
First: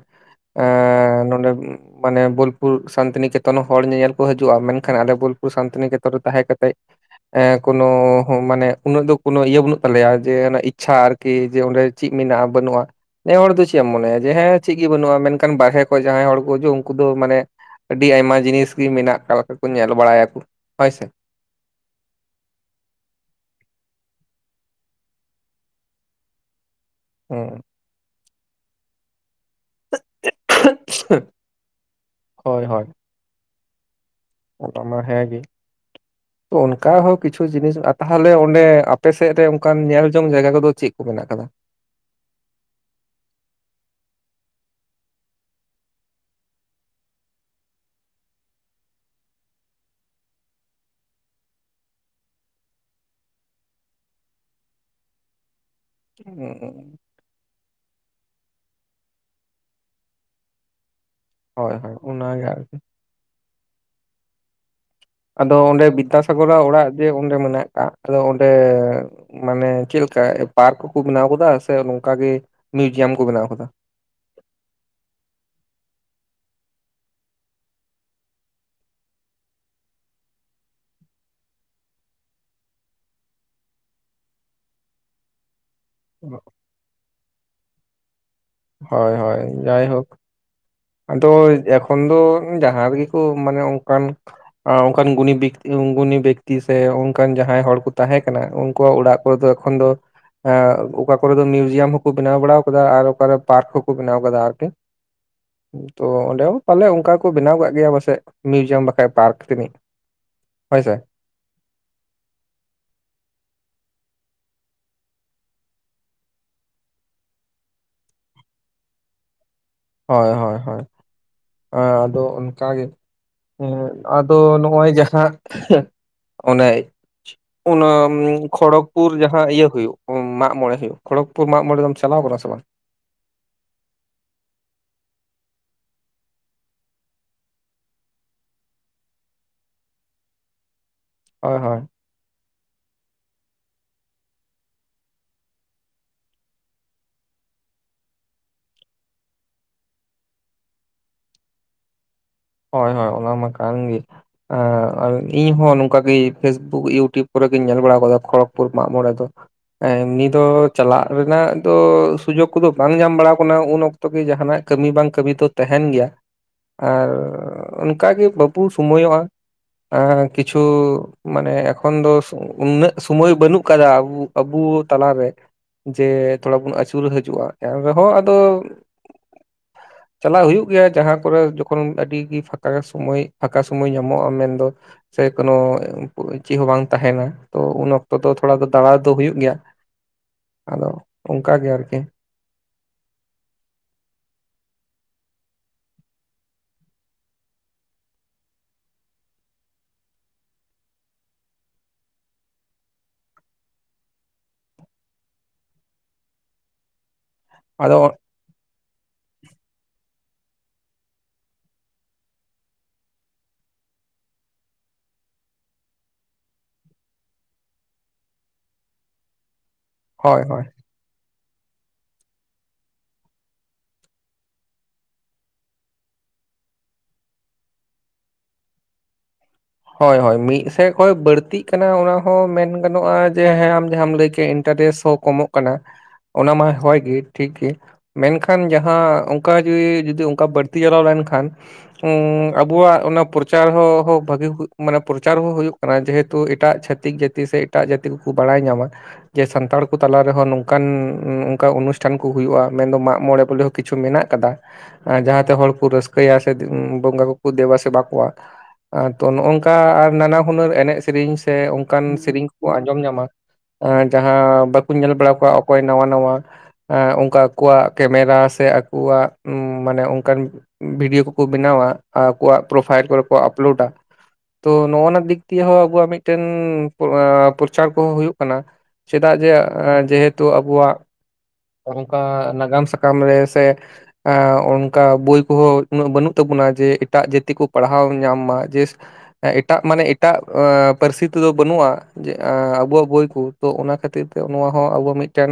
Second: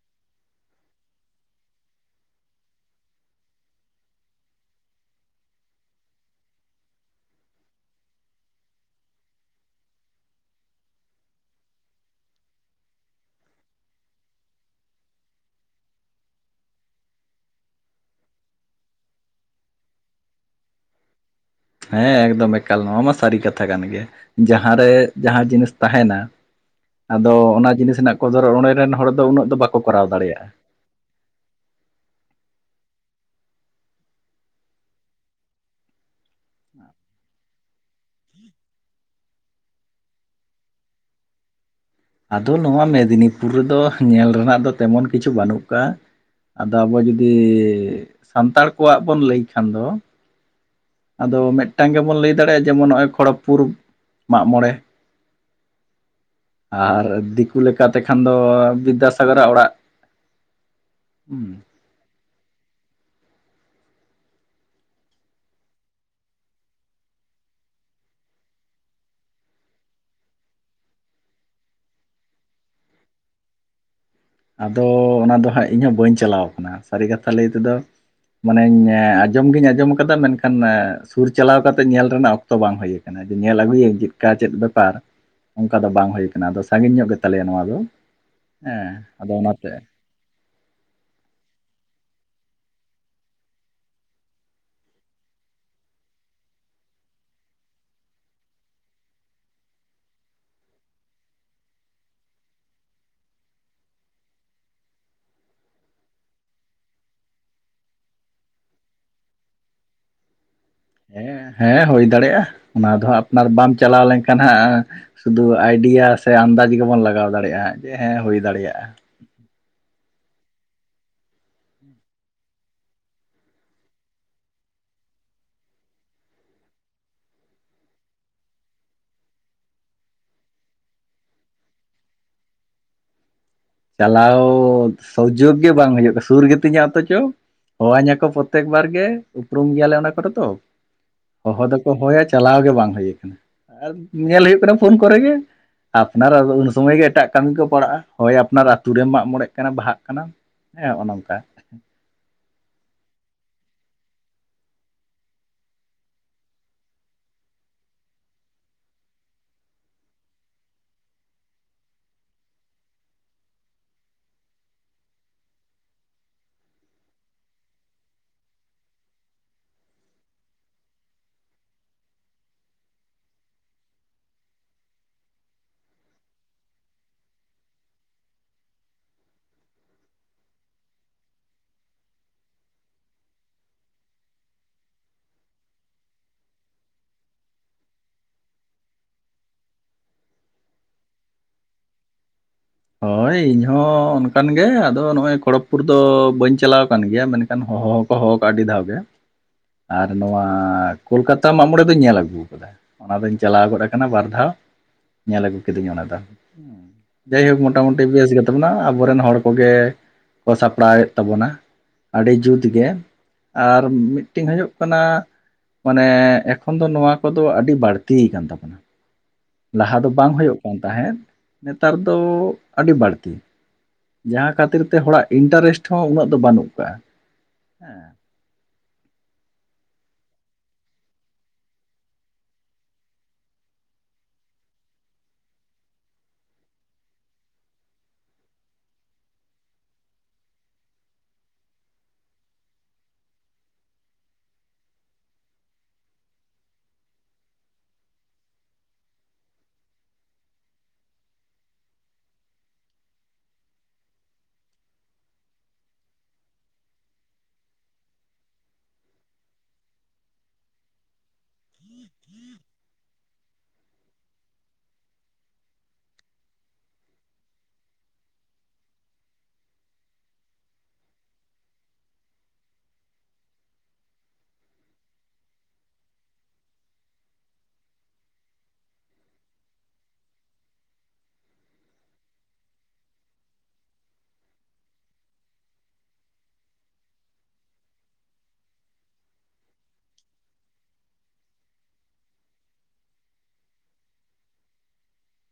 Speaker 2: [inaudible]
Speaker 1: ᱮᱸ ᱱᱚᱰᱮ [inaudible] ᱢᱟᱱᱮ ᱵᱳᱞᱯᱩᱨ ᱥᱟᱱᱛᱤᱱᱤᱠᱮᱛᱚᱱ ᱦᱚᱲ ᱧᱮᱧᱮᱞ ᱠᱚ ᱦᱤᱡᱩᱜᱼᱟ᱾ ᱢᱮᱱᱠᱷᱟᱱ ᱟᱞᱮ ᱵᱳᱞᱯᱩᱨ ᱥᱟᱱᱛᱤᱱᱤᱠᱮᱛᱚᱱ ᱨᱮ ᱛᱟᱦᱮᱸ ᱠᱟᱛᱮᱜ᱾ ᱮ ᱠᱳᱱᱳ ᱢᱟᱱᱮ ᱩᱱᱟᱹᱜ ᱫᱚ ᱠᱳᱱᱳ ᱤᱭᱟᱹ ᱵᱟᱹᱱᱩᱜ ᱛᱟᱞᱮᱭᱟ ᱡᱮ ᱚᱱᱮ ᱤᱪᱪᱷᱟ ᱟᱨᱠᱤ᱾ ᱠᱤ ᱡᱮ ᱚᱸᱰᱮ ᱪᱮᱫ ᱢᱮᱱᱟᱜᱼᱟ ᱵᱟᱹᱱᱩᱜᱼᱟ ᱱᱮ ᱦᱚᱲ ᱫᱚ ᱪᱮᱫ ᱮᱢ ᱢᱚᱱᱮᱭᱟ ᱡᱮ ᱦᱮᱸ ᱪᱮᱫ ᱜᱮ ᱵᱟᱹᱱᱩᱜᱼᱟ ᱢᱮᱱ ᱠᱷᱟᱱ ᱵᱟᱨᱦᱮ ᱠᱷᱚᱡ ᱡᱟᱦᱟᱸᱭ ᱦᱚᱲ ᱠᱚ ᱦᱤᱡᱩᱜ ᱩᱱᱠᱩ ᱫᱚ ᱢᱟᱱᱮ ᱟᱹᱰᱤ ᱟᱭᱢᱟ ᱡᱤᱱᱤᱥ ᱜᱮ ᱢᱮᱱᱟᱜ ᱟᱠᱟᱫ ᱞᱮᱠᱟ ᱠᱚ ᱧᱮᱞ ᱵᱟᱲᱟᱭᱟᱠᱚ ᱦᱳᱭ ᱥᱮ᱾
Speaker 2: ᱦᱮᱸ ᱮᱠᱫᱚᱢ ᱮᱠᱟᱞ ᱱᱚᱣᱟ ᱢᱟ ᱥᱟᱹᱨᱤ ᱠᱟᱛᱷᱟ ᱠᱟᱱ ᱜᱮ᱾ ᱡᱟᱦᱟᱸᱨᱮ ᱡᱟᱦᱟᱸ ᱡᱤᱱᱤᱥ ᱛᱟᱦᱮᱱᱟ᱾ ᱟᱫᱚ
Speaker 1: ᱦᱩᱸ᱾
Speaker 2: ᱚᱱᱟ ᱡᱤᱱᱤᱥ ᱨᱮᱱᱟᱜ ᱠᱚᱫᱚᱨ ᱚᱸᱰᱮ ᱨᱮᱱ ᱦᱚᱲ ᱫᱚ ᱩᱱᱟᱹᱜ ᱫᱚ ᱵᱟᱠᱚ ᱠᱚᱨᱟᱣ ᱫᱟᱲᱮᱭᱟᱜᱼᱟ᱾
Speaker 1: [inaudible] ᱦᱳᱭ ᱦᱳᱭ ᱚᱱᱟ ᱢᱟ ᱦᱮᱸ ᱜᱮ᱾
Speaker 2: [inaudible]
Speaker 1: [inaudible] ᱚᱱᱠᱟ ᱦᱚᱸ ᱠᱤᱪᱷᱩ ᱡᱤᱱᱤᱥ ᱛᱟᱦᱚᱞᱮ ᱚᱸᱰᱮ ᱟᱯᱮᱥᱮᱫ ᱨᱮ ᱚᱱᱠᱟᱱ ᱧᱮᱞ ᱡᱚᱝ ᱡᱟᱭᱜᱟ ᱠᱚᱫᱚ ᱪᱮᱫ ᱠᱚ ᱢᱮᱱᱟᱜ ᱟᱠᱟᱫᱟ?
Speaker 2: ᱟᱫᱚ ᱱᱚᱣᱟ ᱢᱮᱫᱽᱱᱤᱯᱩᱨ ᱨᱮᱫᱚ ᱧᱮᱞ ᱨᱮᱱᱟᱜ ᱫᱚ ᱛᱮᱢᱚᱱ ᱠᱤᱪᱷᱩ ᱵᱟᱹᱱᱩᱜ ᱠᱟᱜᱼᱟ᱾ ᱟᱫᱚ ᱟᱵᱚ ᱡᱩᱫᱤ ᱥᱟᱱᱛᱟᱲ ᱠᱚᱣᱟᱜ ᱵᱚᱱ ᱞᱟᱹᱭ ᱠᱷᱟᱱ ᱫᱚ᱾ ᱟᱫᱚ ᱢᱤᱫᱴᱟᱝ ᱜᱮᱵᱚᱱ ᱞᱟᱹᱭ ᱫᱟᱲᱮᱭᱟᱜᱼᱟ ᱡᱮᱢᱚᱱ ᱱᱚᱜᱼᱚᱭ ᱠᱷᱚᱲᱚᱜᱽᱯᱩᱨ ᱢᱟᱜ ᱢᱚᱬᱮ᱾ ᱟᱨ [inaudible] [inaudible] ᱞᱮᱠᱟᱛᱮ ᱠᱷᱟᱱ ᱫᱚ ᱵᱤᱫᱽᱫᱟᱥᱟᱜᱚᱨᱟᱜ ᱚᱲᱟᱜ ᱾
Speaker 1: ᱦᱚᱭ ᱦᱚᱭ ᱚᱱᱟ ᱜᱮ ᱟᱨᱠᱤ ᱟᱫᱚ ᱚᱸᱰᱮ ᱵᱤᱫᱽᱫᱟᱥᱟᱜᱚᱨᱟᱜ ᱚᱲᱟᱜ ᱡᱮ ᱚᱸᱰᱮ ᱢᱮᱱᱟᱜ ᱠᱟᱫ ᱟᱫᱚ ᱚᱸᱰᱮ᱾ ᱢᱟᱱᱮ ᱪᱮᱫᱮᱠᱟ ᱯᱟᱨᱠ ᱠᱚ ᱠᱚ ᱵᱮᱱᱟᱣ ᱟᱠᱟᱫᱟ ᱥᱮ ᱱᱚᱝᱠᱟᱜᱮ ᱢᱤᱭᱩᱡᱤᱭᱟᱢ ᱠᱚ ᱵᱮᱱᱟᱣ ᱠᱟᱫᱟ᱾
Speaker 2: ᱟᱫᱚ ᱚᱱᱟ ᱫᱚ ᱦᱟᱸᱜ ᱤᱧᱦᱚᱸ ᱵᱟᱹᱧ ᱪᱟᱞᱟᱣ ᱠᱟᱱᱟ ᱥᱟᱹᱨᱤ ᱠᱟᱛᱷᱟ ᱞᱟᱹᱭ ᱛᱮᱫᱚ ᱢᱟᱱᱮᱧ ᱟᱸᱡᱚᱢᱜᱤᱧ ᱟᱸᱡᱚᱢ ᱟᱠᱟᱫᱟ ᱢᱮᱱᱠᱷᱟᱱ ᱥᱩᱨ ᱪᱟᱞᱟᱣ ᱠᱟᱛᱮᱜ ᱧᱮᱞ ᱨᱮᱱᱟᱜ ᱚᱠᱛᱚ ᱵᱟᱝ ᱦᱩᱭ ᱟᱠᱟᱱᱟ᱾ ᱧᱮᱞ ᱟᱹᱜᱩᱭᱟᱹᱧ ᱪᱮᱫᱠᱟ ᱪᱮᱫ ᱵᱮᱯᱟᱨ ᱚᱱᱠᱟ ᱫᱚ ᱵᱟᱝ ᱦᱩᱭ ᱠᱟᱱᱟ ᱟᱫᱚ ᱥᱟᱺᱜᱤᱧ ᱧᱚᱜ ᱜᱮᱛᱟᱞᱮᱭᱟ ᱱᱚᱣᱟ ᱫᱚ᱾ ᱦᱮᱸ
Speaker 1: ᱦᱳᱭ
Speaker 2: ᱟᱫᱚ
Speaker 1: ᱦᱳᱭ
Speaker 2: ᱚᱱᱟᱛᱮ
Speaker 1: ᱡᱟᱭ ᱦᱳᱠ᱾ ᱟᱫᱚ ᱮᱠᱷᱚᱱ ᱫᱚ ᱡᱟᱦᱟᱸ ᱨᱮᱜᱮ ᱠᱚ ᱢᱟᱱᱮ ᱚᱱᱠᱟᱱ᱾ ᱟᱨ ᱚᱱᱠᱟᱱ ᱜᱩᱱᱤ ᱵᱮᱠᱛᱤ ᱜᱩᱱᱤ ᱵᱮᱠᱛᱤ ᱥᱮ ᱚᱱᱠᱟᱱ ᱡᱟᱦᱟᱸᱭ ᱦᱚᱲ ᱠᱚ ᱛᱟᱦᱮᱸ ᱠᱟᱱᱟ ᱩᱱᱠᱩᱣᱟᱜ ᱚᱲᱟᱜ᱾ ᱠᱩ ᱫᱚ ᱮᱠᱷᱚᱱ ᱫᱚ᱾ ᱚᱠᱟ ᱠᱚᱨᱮ ᱫᱚ ᱢᱤᱭᱩᱡᱤᱭᱟᱢ ᱦᱚᱸᱠᱚ ᱵᱮᱱᱟᱣ ᱵᱟᱲᱟ ᱟᱠᱟᱫᱟ ᱟᱨ ᱚᱠᱟ ᱨᱮ ᱯᱟᱨᱠ ᱦᱚᱠᱚ ᱵᱮᱱᱟᱣ ᱟᱠᱟᱫᱟ᱾ ᱟᱨᱠᱤ, ᱛᱚ ᱚᱸᱰᱮ ᱦᱚᱸ ᱯᱟᱞᱮ ᱚᱱᱠᱟ ᱠᱚ ᱵᱮᱱᱟᱣ ᱠᱟᱜ ᱜᱮᱭᱟ ᱯᱟᱥᱮᱡ ᱢᱤᱭᱩᱡᱤᱭᱟᱢ ᱵᱟᱠᱷᱟᱡ ᱯᱟᱨᱠ ᱛᱤᱱᱤᱹᱡ᱾ ᱦᱳᱭ ᱥᱮ ᱾
Speaker 2: ᱦᱮᱸ ᱦᱮᱸ ᱦᱩᱭ ᱫᱟᱲᱮᱭᱟᱜᱼᱟ ᱚᱱᱟ ᱫᱚ ᱦᱟᱸᱜ ᱟᱯᱱᱟᱨ ᱵᱟᱢ ᱪᱟᱞᱟᱣ ᱞᱮᱱᱠᱷᱟᱱ ᱦᱟᱸᱜ᱾ ᱥᱩᱫᱩ ᱟᱭᱰᱤᱭᱟ ᱥᱮ ᱟᱱᱫᱟᱡ ᱜᱮᱵᱚᱱ ᱞᱟᱜᱟᱣ ᱫᱟᱲᱮᱭᱟᱜᱼᱟ ᱡᱮ ᱦᱮᱸ ᱦᱩᱭ ᱫᱟᱲᱮᱭᱟᱜᱼᱟ᱾
Speaker 1: ᱦᱳᱭ ᱦᱳᱭ ᱦᱳᱭ ᱟᱫᱚ ᱚᱱᱠᱟ ᱜᱮ ᱾ ᱦᱮᱸ ᱟᱫᱚ ᱱᱚᱜᱼᱚᱭ ᱡᱟᱦᱟᱸ ᱚᱱᱮ ᱾ ᱚᱱᱟ ᱠᱷᱚᱲᱚᱠᱽᱯᱩᱨ ᱡᱟᱦᱟᱸ ᱤᱭᱟᱹ ᱦᱩᱭᱩᱜ ᱢᱟᱜ ᱢᱚᱬᱮ ᱦᱩᱭᱩᱜ, ᱠᱷᱚᱲᱚᱜᱯᱩᱨ ᱢᱟᱜ ᱢᱚᱬᱮ ᱫᱚᱢ ᱪᱟᱞᱟᱣ ᱠᱟᱱᱟ ᱥᱮ ᱵᱟᱝ?
Speaker 2: ᱪᱟᱞᱟᱣ ᱥᱩᱡᱳᱜᱽ ᱜᱮ ᱵᱟᱝ ᱦᱩᱭᱩᱜ ᱠᱟᱱᱟ, ᱥᱩᱨ ᱜᱮᱛᱤᱧᱟ ᱚᱛᱚᱪᱚ᱾ ᱦᱚᱦᱚᱧᱟ ᱠᱚ ᱯᱨᱚᱛᱛᱮᱠ ᱵᱟᱨ ᱜᱮ ᱩᱯᱨᱩᱢ ᱜᱮᱭᱟᱞᱮ ᱚᱱᱟ ᱠᱚᱨᱮ ᱛᱚ᱾
Speaker 1: ᱦᱳᱭ
Speaker 2: ᱦᱚᱦᱚ
Speaker 1: ᱦᱳᱭ
Speaker 2: ᱫᱚᱠᱚ ᱦᱚᱦᱚᱭᱟ ᱪᱟᱞᱟᱣ ᱜᱮ ᱵᱟᱝ ᱦᱩᱭ ᱟᱠᱟᱱᱟ, ᱟᱨ ᱧᱮᱞ ᱦᱩᱭᱩᱜ ᱠᱟᱱᱟ ᱯᱷᱳᱱ ᱠᱚᱨᱮ ᱜᱮ᱾ ᱟᱯᱱᱟᱨᱫᱚ ᱩᱱ ᱥᱚᱢᱚᱭ ᱜᱮ ᱮᱴᱟᱜ ᱠᱟᱹᱢᱤ ᱠᱚ ᱯᱟᱲᱟᱜᱼᱟ᱾ ᱦᱳᱭ ᱟᱯᱱᱟᱨ ᱟᱛᱳ ᱨᱮᱢ ᱢᱟᱜ ᱢᱚᱬᱮᱜ ᱠᱟᱱᱟ ᱵᱟᱦᱟᱜ ᱠᱟᱱᱟᱢ ᱦᱮᱸ ᱱᱚᱝᱠᱟ᱾
Speaker 1: ᱦᱳᱭ ᱦᱳᱭ ᱚᱱᱟ ᱢᱟ ᱠᱟᱱ ᱜᱮ ᱾ ᱟᱨ ᱤᱧᱦᱚᱸ ᱱᱚᱝᱠᱟᱜᱮ ᱯᱷᱮᱥᱵᱩᱠ ᱤᱭᱩᱴᱩᱵᱽ ᱠᱚᱨᱮ ᱜᱤᱧ ᱧᱮᱞ ᱵᱟᱲᱟ ᱟᱠᱟᱫᱟ ᱠᱷᱚᱲᱚᱜᱽᱯᱩᱨ ᱢᱟᱜ ᱢᱚᱬᱮ ᱫᱚ᱾ ᱮᱢᱱᱤ ᱫᱚ ᱪᱟᱞᱟᱜ ᱨᱮᱱᱟᱜ ᱫᱚ ᱥᱩᱡᱳᱜ ᱠᱚᱫᱚ ᱵᱟᱝ ᱧᱟᱢ ᱵᱟᱲᱟ ᱠᱟᱱᱟ ᱩᱱ ᱚᱠᱛᱚ᱾ ᱛᱚᱵᱮ ᱡᱟᱦᱟᱱᱟᱜ ᱠᱟᱹᱢᱤ ᱵᱟᱝ ᱠᱟᱹᱢᱤ ᱫᱚ ᱛᱟᱦᱮᱱ ᱜᱮᱭᱟ ᱟᱨ ᱚᱱᱠᱟᱜᱮ ᱵᱟᱵᱚ ᱥᱚᱢᱚᱭᱚᱜᱼᱟ ᱠᱤᱪᱷᱩ ᱢᱟᱱᱮ ᱮᱠᱷᱚᱱ ᱫᱚ ᱩᱱᱟᱹᱜ ᱥᱩᱢᱚᱭ ᱵᱟᱹᱱᱩᱜ ᱟᱠᱟᱫᱟ ᱟᱵᱚ ᱛᱟᱞᱟᱨᱮ ᱡᱮ ᱛᱷᱚᱲᱟ ᱵᱚᱱ ᱟᱹᱪᱩᱨ ᱦᱤᱡᱩᱜᱼᱟ, ᱮᱱ ᱨᱮᱦᱚᱸ ᱟᱫᱚ ᱪᱟᱞᱟᱣ ᱦᱩᱭᱩᱜ ᱜᱮᱭᱟ ᱡᱟᱦᱟᱸ ᱠᱚᱨᱮ ᱡᱚᱠᱷᱚᱱ ᱟᱹᱰᱤ ᱯᱷᱟᱸᱠᱟ ᱥᱚᱢᱚᱭ ᱯᱷᱟᱸᱠᱟ ᱥᱚᱢᱚᱭ ᱧᱟᱢᱚᱜᱼᱟ ᱢᱮᱱᱫᱚ ᱥᱮ ᱠᱳᱚᱱᱚ ᱪᱮᱫ ᱦᱚᱸ ᱵᱟᱝ ᱛᱟᱦᱮᱱᱟ ᱛᱚ ᱩᱱ ᱚᱠᱛᱚ ᱫᱚ ᱛᱷᱚᱲᱟ ᱫᱚ ᱫᱟᱲᱟ ᱫᱚ ᱦᱩᱭᱩᱜᱭ ᱜᱮᱭᱟ ᱾
Speaker 2: [inaudible]
Speaker 1: ᱟᱫᱚ ᱚᱱᱠᱟ ᱜᱮ ᱟᱨᱠᱤ
Speaker 2: ᱦᱳᱭ ᱤᱧ ᱦᱚᱸ ᱚᱱᱠᱟᱱ ᱜᱮ ᱟᱫᱚ ᱱᱚᱜᱼᱚᱭ ᱠᱷᱚᱲᱚᱜᱽᱯᱩᱨ ᱫᱚ ᱵᱟᱹᱧ ᱪᱟᱞᱟᱣ ᱟᱠᱟᱱ ᱜᱮᱭᱟ ᱢᱮᱱᱟᱱ ᱾ ᱦᱚᱦᱚ ᱠᱚ ᱦᱚᱦᱚ ᱟᱰᱤ ᱫᱷᱟᱣ ᱜᱮ ᱟᱨ ᱱᱚᱣᱟ ᱠᱳᱞᱠᱟᱛᱟ ᱢᱟᱜ ᱢᱚᱬᱮ ᱫᱚᱧ ᱧᱮᱞ ᱟᱹᱜᱩ ᱟᱠᱟᱫᱟ ᱾ ᱚᱱᱟ ᱫᱩᱧ ᱪᱟᱞᱟᱣ ᱜᱚᱫ ᱟᱠᱟᱱᱟ ᱵᱟᱨ ᱫᱷᱟᱣ ᱧᱮᱞ ᱟᱹᱜᱩ ᱠᱤᱫᱟᱹᱧ ᱚᱱᱟ ᱫᱚ ᱦ ᱡᱟᱭᱦᱳᱠ
Speaker 1: ᱟᱫᱚ
Speaker 2: ᱢᱳᱚᱴᱟᱢᱩᱴᱤ ᱵᱮᱥ ᱜᱮᱛᱟᱵᱚᱱᱟ ᱟᱵᱚᱨᱮᱱ ᱦᱚᱲ ᱠᱚᱜᱮ ᱠᱚ ᱥᱟᱯᱲᱟᱣᱮᱫ ᱛᱟᱵᱚᱱᱟ᱾ ᱟᱹᱰᱤ ᱡᱩᱛᱜᱮ ᱟᱨ ᱢᱤᱫᱴᱮᱱ ᱦᱩᱭᱩᱜ ᱠᱟᱱᱟ ᱢᱟᱱᱮ ᱮᱠᱷᱚᱱ ᱫᱚ ᱱᱚᱣᱟ ᱠᱚᱫᱚ ᱟᱹᱰᱤ ᱵᱟᱹᱲᱛ ᱠᱟᱱ ᱛᱟᱵᱚᱱᱟ ᱾ ᱞᱟᱦᱟ ᱫᱚ ᱵᱟᱝ
Speaker 1: ᱦᱳᱭ
Speaker 2: ᱦᱩᱭᱩᱜ
Speaker 1: ᱦᱳᱭ
Speaker 2: ᱠᱟᱱ ᱛᱟᱦᱮᱸᱫ ᱱᱮᱛᱟᱨ ᱫᱚ ᱟᱹᱰᱤ ᱵᱟᱹᱲᱛᱤ ᱡᱟᱦᱟᱸ ᱠᱷᱟᱹᱛᱤᱨ ᱛᱮ ᱦᱚᱲᱟᱜ ᱤᱱᱴᱟᱨᱮᱥᱴ ᱦᱚᱸ ᱩᱱᱟᱹᱜ ᱫᱚ ᱵᱟᱹᱱᱩᱜ ᱠᱟᱜᱼᱟ ᱦᱮᱸ
Speaker 1: ᱦᱳᱭ ᱦᱳᱭ ᱢᱤᱫ ᱥᱮᱫ ᱠᱷᱚᱱᱚᱡ ᱵᱟᱹᱲᱛᱤᱜ ᱠᱟᱱᱟ ᱚᱱᱟ ᱦᱚᱸ ᱢᱮᱱ ᱜᱟᱱᱚᱜᱼᱟ ᱡᱮ ᱦᱮᱸ ᱟᱢ ᱡᱟᱦᱟᱸᱢ ᱞᱟᱹᱭ ᱠᱮᱜ ᱤᱱᱴᱟᱨᱮᱥᱴ ᱦᱳᱠ ᱠᱚᱢᱚᱜ ᱠᱟᱱᱟ ᱚᱱᱟ ᱢᱟ ᱦᱚᱭᱜᱮ ᱴᱷᱤᱠ ᱜᱮ ᱢᱮᱱᱠᱷᱟᱱ ᱡᱟᱦᱟᱸ ᱚᱱᱠᱟ ᱜᱤ ᱡᱯᱩᱫᱤ ᱚᱱᱠᱟ ᱵᱟᱹᱲᱛᱤ ᱪᱟᱞᱟᱣ ᱞᱮᱱᱠᱷᱟᱱ ᱟᱵᱚᱣᱟᱜ ᱚᱱᱟ ᱯᱨᱚᱪᱟᱨ ᱦᱚᱸ ᱵᱷᱟᱹᱜᱤ ᱢᱟᱱᱮ ᱯᱨᱚᱪᱟᱨ ᱦᱚᱸ ᱦᱩᱭᱩᱜ ᱠᱟᱱᱟ ᱡᱮᱦᱮᱛᱩ ᱮᱴᱟᱜ ᱪᱷᱟᱹᱛᱤᱠ ᱡᱟᱹᱛᱤ ᱥᱮ ᱮᱴᱟᱜ ᱡᱟᱹᱛᱤ ᱠᱚᱠᱚ ᱵᱟᱲᱟᱭ ᱧᱟᱢᱟ ᱡᱮ ᱥᱟᱱᱛᱟᱲ ᱠᱚ ᱛᱟᱞᱟ ᱨᱮᱦᱚᱸ ᱱᱚᱝᱠᱟᱱ ᱝᱠᱟᱟᱱ ᱚᱱᱩᱥᱴᱷᱟᱱ ᱠᱚ ᱦᱳᱭᱳᱼᱟ ᱢᱮᱱᱫᱚ ᱢᱟᱜ ᱢᱚᱬᱮ ᱵᱚᱞᱮ ᱠᱤᱪᱷᱩ ᱢᱮᱱᱟᱜ ᱟᱠᱟᱫᱟ ᱡᱟᱸᱦᱟᱛᱮ ᱦᱚᱲ ᱠᱚ ᱨᱟᱹᱥᱠᱟᱹᱭᱟ ᱥᱮ ᱵᱚᱸᱜᱟ ᱠᱚᱠᱚ ᱫᱮᱵᱟ ᱥᱮᱮᱵᱟ ᱠᱚᱣᱟ ᱛᱚ ᱱᱚᱜᱝᱠᱟ ᱱᱟᱱᱟ ᱦᱩᱱᱟᱹᱨ ᱮᱱᱮᱡ ᱥᱮᱹᱨᱮᱧ ᱥᱮ ᱚᱱᱠᱟᱱ ᱥᱮᱨᱮᱧ ᱠᱚᱠᱚ ᱟᱸᱡᱚᱢ ᱧᱟᱢᱟ ᱡᱟᱦᱟᱸ ᱵᱟᱠᱚ ᱧᱮᱞ ᱵᱟᱲᱟ ᱠᱚᱣᱟ ᱚᱠᱚᱭ ᱱᱟᱶᱟ ᱱᱟᱶᱟ ᱚᱱᱠᱟ ᱟᱠᱚᱣᱟᱜ ᱠᱮᱢᱮᱨᱟ ᱥᱮ ᱟᱠᱚᱣᱟᱜ ᱢᱟᱱᱮ ᱚᱱᱠᱟᱱ ᱵᱷᱤᱰᱭᱳ ᱠᱚᱠᱚ ᱵᱮᱱᱟᱣᱟ ᱟᱨ ᱟᱠᱚᱣᱟᱜ ᱯᱨᱚᱯᱷᱟᱭᱤᱞ ᱠᱚᱨᱮ ᱠᱚ ᱟᱯᱞᱳᱰᱟ ᱛᱚ ᱱᱚᱜᱼᱚᱱᱟ ᱫᱤᱠ ᱫᱤᱭᱮᱦᱚ ᱟᱵᱚᱣᱟᱜ ᱢᱤᱫᱴᱮᱱ ᱯᱨᱚᱪᱟᱨ ᱠᱚᱦᱚᱸ ᱦᱩᱭᱩᱜ ᱠᱟᱱᱟ ᱪᱮᱫᱟᱜ ᱡᱮ ᱡᱮᱦᱮᱛᱩ ᱟᱵᱚᱣᱟᱜ ᱚᱱᱠᱟ ᱱᱟᱜᱟᱢ ᱥᱟᱠᱟᱢ ᱨᱮ ᱥᱮ ᱮ ᱚᱱᱠᱟ ᱵᱳᱭ ᱠᱚᱸᱦᱚᱸ ᱩᱱᱟᱹᱜ ᱵᱟᱹᱱᱩᱜ ᱛᱟᱵᱚᱱᱟ ᱡᱮ ᱮᱴᱟᱜ ᱡᱟᱹᱛᱤ ᱠᱚ ᱯᱟᱲᱦᱟᱣ ᱧᱟᱢ ᱢᱟ ᱡᱮ ᱮᱴᱟᱜ ᱢᱟᱱᱮ ᱮᱴᱟᱜ ᱯᱟᱹᱨᱥᱤ ᱛᱮᱫᱚ ᱵᱟᱹᱱᱩᱜᱼᱟ ᱾ ᱡᱮ ᱟᱵᱩᱣᱟᱜ ᱵᱳᱭ ᱠᱚ ᱛᱚ ᱚᱱᱟ ᱠᱷᱟᱹᱛᱤᱨ ᱛᱮ ᱱᱚᱣᱟ ᱦᱚᱸ ᱟᱵᱚ ᱢᱤᱫᱴᱮᱱ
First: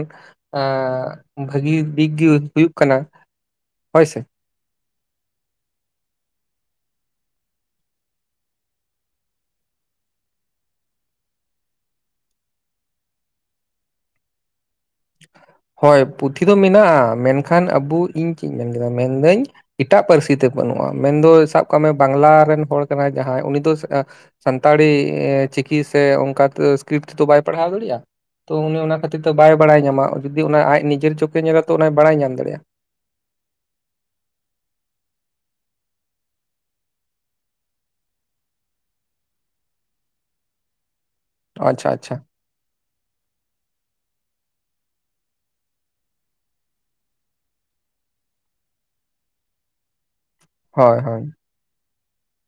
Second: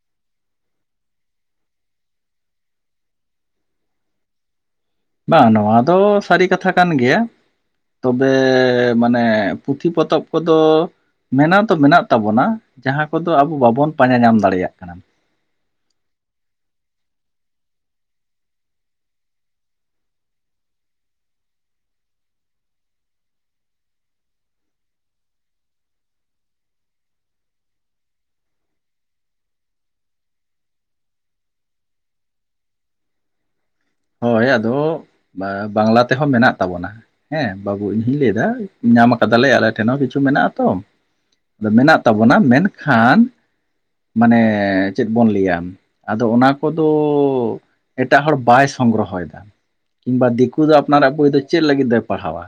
Speaker 1: ᱵᱷᱟᱹᱜᱤ ᱫᱤᱠᱜᱮ ᱦᱩᱭᱩᱜ ᱠᱟᱱᱟ ᱦᱳᱭᱥᱮ
Speaker 2: ᱵᱟᱝ ᱱᱚᱣᱟ ᱫᱚ ᱥᱟᱹᱨᱤ ᱠᱟᱛᱷᱟ ᱠᱟᱱ ᱜᱮᱭᱟ ᱾ ᱛᱚᱵᱮ ᱢᱟᱱᱮ ᱯᱩᱛᱷᱤ ᱯᱚᱛᱚᱵᱽ ᱠᱚᱫᱚ ᱢᱮᱱᱱᱟᱣ ᱫᱚ ᱢᱮᱱᱟᱜ ᱛᱟᱵᱚᱱᱟ ᱡᱟᱦᱟᱸ ᱠᱚᱫᱚ ᱟᱵᱚ ᱵᱟᱵᱚᱱ ᱯᱟᱸᱡᱟ ᱧᱟᱢ ᱫᱟᱲᱮᱭᱟᱜ ᱠᱟᱱᱟ᱾
Speaker 1: ᱦᱳᱭ ᱯᱩᱛᱷᱤ ᱫᱚ ᱢᱮᱱᱟᱜᱼᱟ ᱢᱮᱱᱠᱷᱟᱱ ᱟᱵᱚ ᱤᱧ ᱪᱮᱫ ᱤᱧ ᱢᱮᱱ ᱠᱮᱫᱟ ᱢᱮᱱᱫᱟᱹᱧ ᱮᱴᱟᱜ ᱯᱟᱹᱨᱥᱤᱛᱮ ᱵᱟᱹᱱᱩᱜᱼᱟ ᱢᱮᱱᱫᱚ ᱥᱟᱵ ᱠᱟᱜ ᱢᱮ ᱵᱟᱝᱞᱟ ᱨᱮᱱ ᱦᱚᱲ ᱠᱟᱱᱟᱭ ᱡᱟᱦᱟᱸᱭ ᱩᱱᱤ ᱫᱚ ᱥᱟᱱᱛᱟᱲᱤ ᱪᱤᱠᱤ ᱥᱮ ᱚᱱᱠᱟ ᱥᱠᱨᱤᱯᱴ ᱛᱮᱫᱚ ᱵᱟᱭ ᱯᱟᱲᱦᱟᱣ ᱫᱟᱲᱮᱭᱟᱜᱼᱟ ᱛᱚ ᱩᱱᱤ ᱚᱱᱟ ᱠᱷᱟᱹᱛᱤᱨ ᱛᱮ ᱵᱟᱭ ᱵᱟᱲᱟᱭ ᱧᱟᱢᱟ ᱡᱩᱫᱤ ᱚᱱᱟ ᱟᱡ ᱱᱤᱡᱮᱨ ᱪᱚᱠᱠᱮ ᱧᱮᱞᱟ ᱛᱚ ᱚᱱᱟᱭ ᱵᱟᱲᱟᱭ ᱧᱟᱢ ᱫᱟᱲᱮᱭᱟᱜᱼᱟ
Speaker 2: ᱦᱳᱭ ᱟᱫᱚ ᱵᱟᱝᱞᱟ ᱛᱮᱦᱚᱸ ᱢᱮᱱᱟᱜ ᱛᱟᱵᱚᱱᱟ ᱦᱮᱸ ᱵᱟᱹᱵᱩ ᱤᱧᱦᱩᱧ ᱞᱟᱹᱭ ᱮᱫᱟ ᱧᱟᱢ ᱟᱠᱟᱫᱟᱞᱮ ᱟᱞᱮ ᱴᱷᱮᱱ ᱦᱚᱸ ᱠᱤᱪᱷᱩ ᱢᱮᱱᱟᱜᱛᱚ ᱟᱫᱚ
Speaker 1: ᱟᱪᱪᱷᱟ
Speaker 2: ᱢᱮᱱᱟᱜ
Speaker 1: ᱟᱪᱪᱷᱟ
Speaker 2: ᱛᱟᱵᱚᱱᱟ ᱢᱮᱱᱠᱷᱟᱱ ᱢᱟᱱᱮ ᱪᱮᱫ ᱵᱚᱱ ᱞᱟᱹᱭᱟ ᱟᱫᱚ ᱚᱱᱟ ᱠᱚᱫᱚ ᱮᱴᱟᱜ ᱦᱚᱲ ᱵᱟᱭ ᱥᱚᱝᱜᱨᱚᱦᱚᱭᱮᱫᱟ ᱠᱤᱢᱵᱟ ᱫᱤᱠᱩ ᱫᱚ
Speaker 1: ᱦᱳᱭ
Speaker 2: ᱟᱯᱱᱟᱨᱟᱜ
Speaker 1: ᱦᱳᱭ
Speaker 2: ᱵᱚᱭᱭ ᱫᱚ ᱪᱮᱫ ᱞᱟᱹᱜᱤᱫ ᱫᱚᱭ ᱯᱟᱲᱦᱟᱣᱟ